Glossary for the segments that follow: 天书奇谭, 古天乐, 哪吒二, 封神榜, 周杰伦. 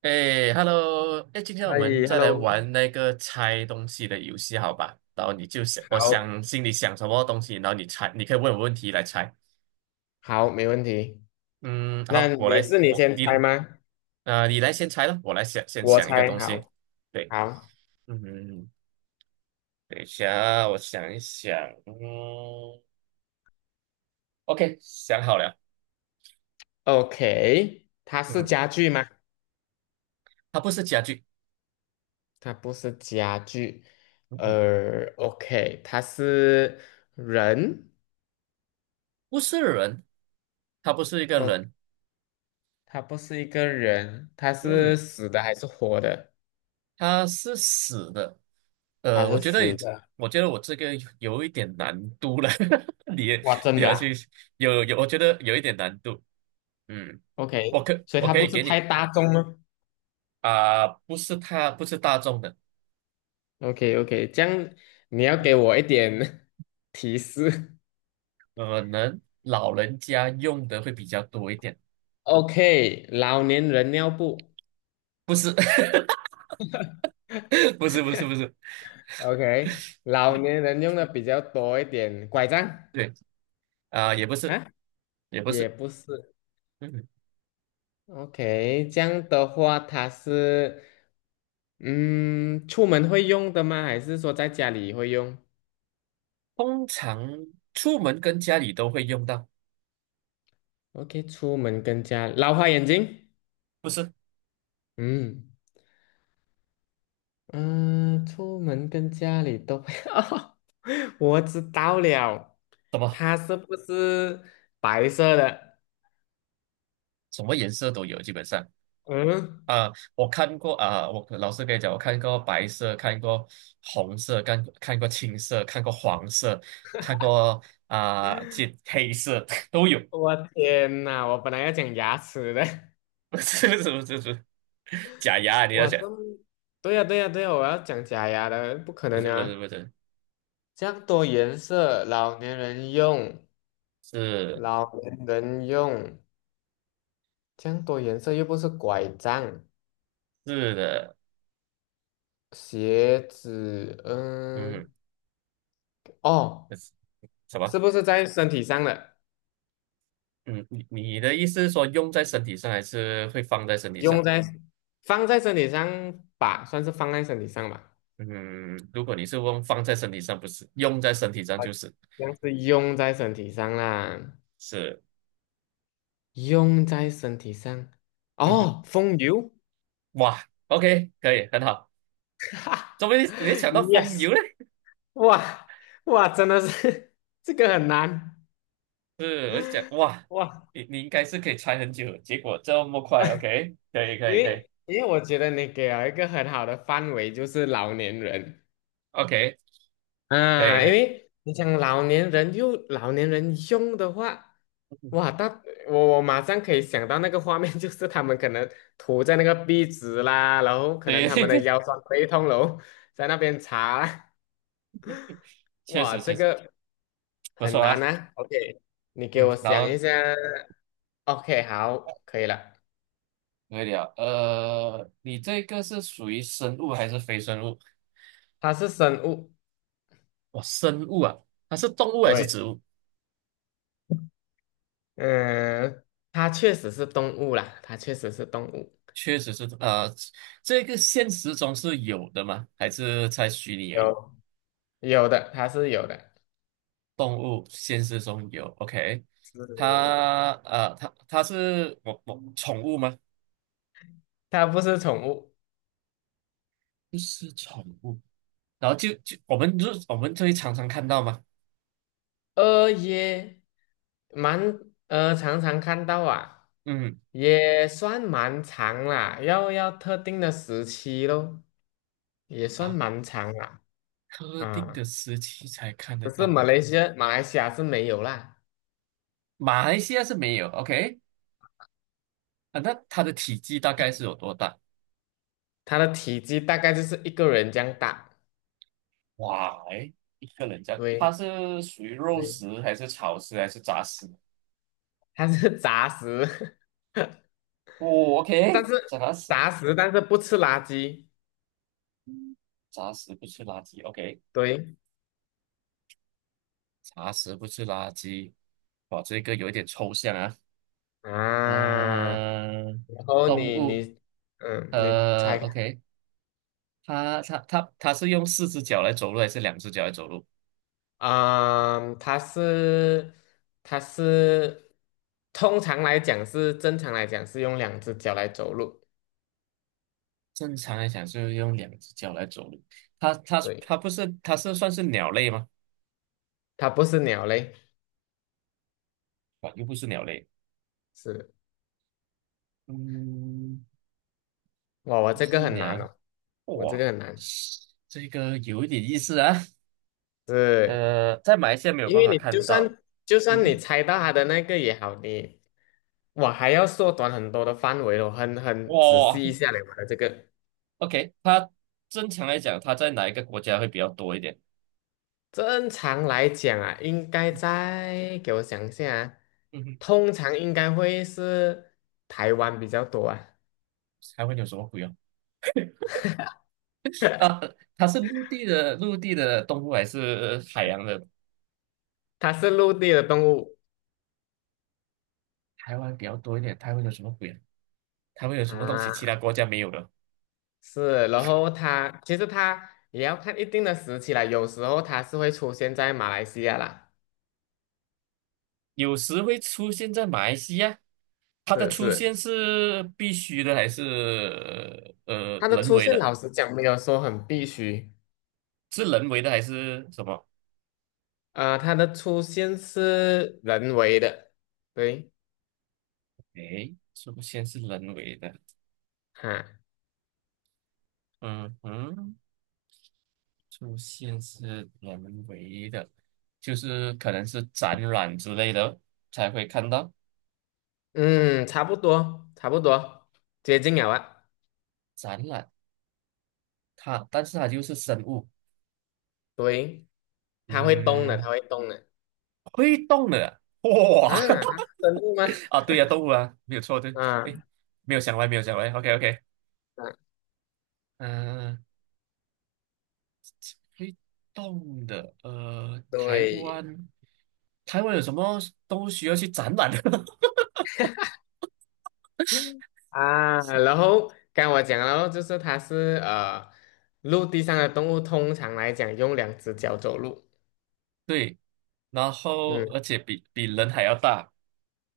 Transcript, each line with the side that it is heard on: right: 哎，Hello，哎，今天我
left: 哎
right: 们再来
left: ，hello，
right: 玩那个猜东西的游戏，好吧？然后你就想，我
left: 好，
right: 想心里想什么东西，然后你猜，你可以问我问题来猜。
left: 好，没问题。
right: 嗯，
left: 那
right: 好，我来，
left: 你是你
right: 我
left: 先
right: 你
left: 猜吗？
right: 你来先猜了，我来想先
left: 我
right: 想一个
left: 猜，
right: 东西。
left: 好，
right: 对，
left: 好
right: 嗯，等一下，我想一想，嗯，OK，想好了。
left: ，OK。它是
right: 嗯，
left: 家具吗？
right: 它不是家具，
left: 它不是家具。
right: 嗯哼，
left: OK，它是人。
right: 不是人，它不是一个
left: 哦，
right: 人，
left: 它不是一个人，它
right: 嗯
left: 是
right: 哼，
left: 死的还是活的？
right: 它是死的，
left: 它
right: 我
left: 是
right: 觉得，
left: 死的。
right: 我觉得我这个有一点难度了，你也
left: 哇，真
right: 你
left: 的
right: 要
left: 啊
right: 去我觉得有一点难度。嗯，
left: ？OK，所以
right: 我
left: 它
right: 可
left: 不
right: 以
left: 是
right: 给
left: 太
right: 你
left: 大众吗
right: 不是他不是大众的，
left: ？OK，OK，这样你要给我一点 提示。
right: 可能老人家用的会比较多一点，
left: OK，老年人尿布
right: 不是 不是，
left: ，OK，老
right: 嗯，
left: 年人用的比较多一点，拐杖
right: 对也不是
left: 啊，
right: 也不
left: 也
right: 是，
left: 不是
right: 嗯，
left: ，OK，这样的话，它是，嗯，出门会用的吗？还是说在家里会用
right: 通常出门跟家里都会用到，
left: ？OK，出门跟家，老花眼镜，
right: 不是
left: 嗯嗯，出门跟家里都会，我知道了，
right: 什么
left: 它是不是白色的？
right: 什么颜色都有，基本上。
left: 嗯。
right: 啊，我看过啊，我老师跟你讲，我看过白色，看过红色，看过青色，看过黄色，看过啊，这黑色 都有。
left: 我天呐，我本来要讲牙齿的，
right: 不是，假牙啊你要
left: 哇，
right: 讲？
left: 这么对呀、对呀、对呀、我要讲假牙的，不可能啊！
right: 不是，
left: 这样多颜色，老年人用，
right: 是
left: 老年人用，这样多颜色又不是拐杖、
right: 是的，
left: 鞋子，
right: 嗯，
left: 嗯，哦，
right: 不是什么？
left: 是不是在身体上的？
right: 嗯，你的意思是说用在身体上，还是会放在身体上？
left: 用在放在身体上吧，算是放在身体上吧，
right: 嗯，如果你是问放在身体上，不是用在身体上，
left: 好
right: 就是
left: 像是用在身体上啦。
right: 是，
left: 用在身体上。
right: 嗯哼，
left: 哦，风油
right: 哇，OK，可以，很好。怎么你 想到风
left: ，yes，
right: 油嘞？
left: 哇哇，真的是 这个很难
right: 是，我就想，哇，
left: 哇，
right: 你应该是可以猜很久的结果这么快，OK，
left: 因
right: 可以
left: 为我觉得你给了一个很好的范围，就是老年人
right: ，OK，
left: 啊，
right: 可
left: 因
right: 以，
left: 为你想老年人又老年人用的话，哇，那我马上可以想到那个画面，就是他们可能涂在那个壁纸啦，然后 可能他们的
right: 对，
left: 腰酸背痛喽，在那边擦啦，
right: 确
left: 哇，
right: 实确
left: 这
right: 实
left: 个。
right: 不错
left: 很难
right: 啊，
left: 啊。OK，你给
right: 嗯，
left: 我
right: 然
left: 想一
right: 后
left: 下。OK，好，可以了。
right: 可以了，你这个是属于生物还是非生物？
left: 它是生物，
right: 哇，生物啊，它是动物还是
left: 对，
right: 植物？
left: 嗯，它确实是动物啦，它确实是动物，
right: 确实是，呃，这个现实中是有的吗？还是在虚拟而已？
left: 有有的，它是有的，
right: 动物现实中有，OK，
left: 是
right: 它是我宠物吗？
left: 它不是宠物，
right: 不是宠物，就我们就我们就会常常看到嘛，
left: 也蛮常常看到啊，
right: 嗯
left: 也算蛮长啦，要特定的时期咯，也算
right: 啊，
left: 蛮长啦，
right: 特定的
left: 啊，
right: 时期才看得
left: 可是
right: 到，
left: 马来西亚是没有啦。
right: 马来西亚是没有，OK。 啊，那它的体积大概是有多大？
left: 它的体积大概就是一个人这样大，
right: 哇，诶一个人家，它
left: 对
right: 是属于肉
left: 对，
right: 食还是草食还是杂食？
left: 它是杂食，
right: 哦
left: 但
right: ，OK，
left: 是
right: 杂食，
left: 杂食但是不吃垃圾，
right: 杂食不吃垃圾，OK。
left: 对
right: 茶食不是垃圾。哇，这个有一点抽象啊。
left: 啊，
right: 嗯、
left: 然后
right: 动物，
left: 你嗯，你猜看
right: OK，它是用四只脚来走路还是两只脚来走路？
left: 啊，它是通常来讲是正常来讲是用两只脚来走路，
right: 正常来讲是用两只脚来走路。
left: 对，
right: 它不是它是算是鸟类吗？
left: 它不是鸟类，
right: 哇，又不是鸟类。
left: 是
right: 嗯，
left: 哇，我
right: 不
left: 这
right: 是
left: 个很难
right: 鸟。
left: 哦，我这个
right: 哇，
left: 很难，
right: 这个有一点意思啊。
left: 对。
right: 呃，在马来西亚没有
left: 因
right: 办
left: 为
right: 法
left: 你就
right: 看到。
left: 算就
right: 嗯
left: 算你
right: 哼，
left: 猜到它的那个也好，你我还要缩短很多的范围哦，很仔
right: 哇，
left: 细一下嘞，我的这个。
right: OK，它正常来讲，它在哪一个国家会比较多一点？
left: 正常来讲啊，应该
right: 嗯
left: 在给我想一下啊，
right: 嗯哼，
left: 通常应该会是台湾比较多啊，
right: 还会有什么鬼啊？啊，它是陆地的动物还是海洋的？
left: 它是陆地的动物
right: 台湾比较多一点，台湾有什么鬼啊？台湾有什么东西其
left: 啊，
right: 他国家没有的？
left: 是，然后它其实它也要看一定的时期啦，有时候它是会出现在马来西亚啦，
right: 有时会出现在马来西亚，它的
left: 是
right: 出
left: 是，
right: 现是必须的还是
left: 它的
right: 人
left: 出
right: 为
left: 现
right: 的？
left: 老实讲没有说很必须。
right: 是人为的还是什么？
left: 它的出现是人为的，对，
right: 出现是人为的。
left: 哈，
right: 嗯哼，出现是人为的，就是可能是展览之类的才会看到
left: 嗯，差不多，差不多，接近了啊，
right: 展览。它，但是它就是生物，
left: 对，它会动的，它
right: 嗯，
left: 会动的，
right: 会动的，哇，
left: 啊，它是生物吗？
right: 啊，对呀、动物啊，没有错，对，
left: 啊，
right: 哎，没有想歪，没有想歪，OK OK，
left: 啊，
right: 嗯、呃会动的，呃，台
left: 对，
right: 湾，台湾有什么动物需要去展览的？
left: 嗯啊，然后刚我讲了哦，就是陆地上的动物，通常来讲用两只脚走路，
right: 对，然后
left: 嗯，
right: 而且比人还要大，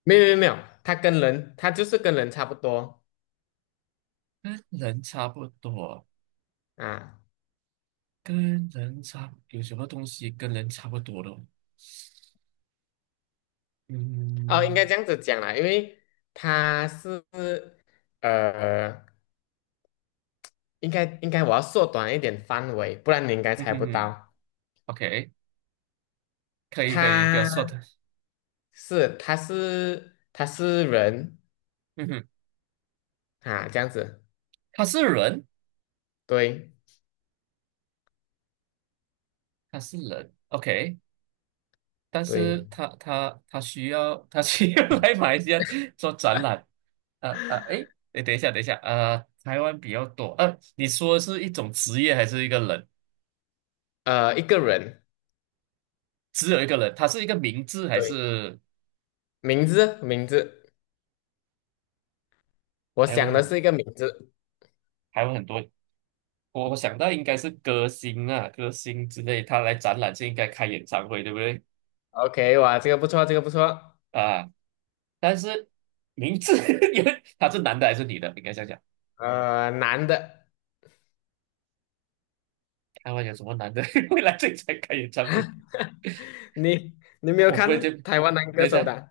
left: 没有没有没有，它跟人，它就是跟人差不多
right: 跟人差不多。
left: 啊。
right: 跟人差有什么东西跟人差不多的哦
left: 哦，应该这
right: 嗯
left: 样子讲啦，因为他是呃，应该我要缩短一点范围，不然你应该
right: 嗯
left: 猜
right: 哼
left: 不
right: 哼
left: 到。
right: ，OK，可以，就要说
left: 他
right: 的，
left: 是他是人
right: 嗯哼，
left: 啊，这样子，
right: 他是人，
left: 对
right: 他是人，OK，但是
left: 对，
right: 他需要来马来西亚做展览，啊啊，诶，诶，等一下，啊，台湾比较多，呃、你说是一种职业还是一个人？
left: 一个人，
right: 只有一个人，他是一个名字还
left: 对，
right: 是
left: 名字名字，我
right: 台湾
left: 想的是一个名字。
right: 台湾很多？我想到应该是歌星啊，歌星之类，他来展览就应该开演唱会，对不对？
left: OK，哇，这个不错，这个不错，
right: 啊，但是名字 因为他是男的还是女的？应该想讲，
left: 男的，
right: 台湾有什么男的 会来这里才开演唱会？
left: 你你没有
right: 我忽
left: 看
right: 然间，
left: 台湾男
right: 等
left: 歌
right: 一
left: 手
right: 下，
left: 的啊？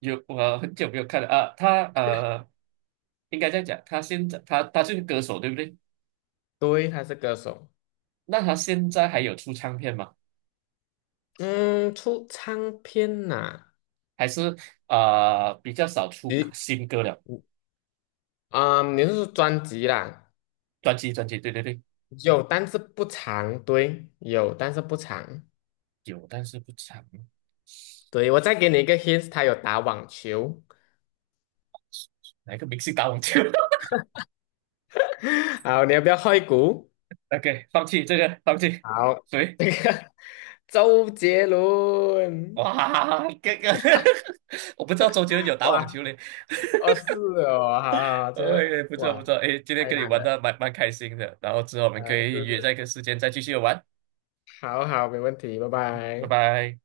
right: 有我很久没有看了啊，应该这样讲，他现在他是个歌手，对不对？
left: 对，他是歌手，
right: 那他现在还有出唱片吗？
left: 嗯，出唱片呐、
right: 还是比较少出
left: 你
right: 新歌了？
left: 你是说专辑啦？
right: 专辑，对，
left: 有，但是不长，对，有，但是不长。
right: 有，但是不长。
left: 对，我再给你一个 hint，他有打网球。
right: 哪一个明星打网球？
left: 好，你要不要换一股？
right: OK，放弃这个，放弃。
left: 好，
right: 谁？
left: 这个 周杰伦，
right: 哇，这个 我不知道周杰伦有打网
left: 哇，
right: 球嘞。
left: 哦是哦，好好，好这个
right: 哎，不
left: 哇
right: 错，哎，今天
left: 太
right: 跟你
left: 难
right: 玩的
left: 了，
right: 蛮开心的，然后之后我们可以
left: 是
right: 约在
left: 是，
right: 一个时间再继续玩，
left: 好好，没问题，拜
right: 拜
left: 拜。
right: 拜。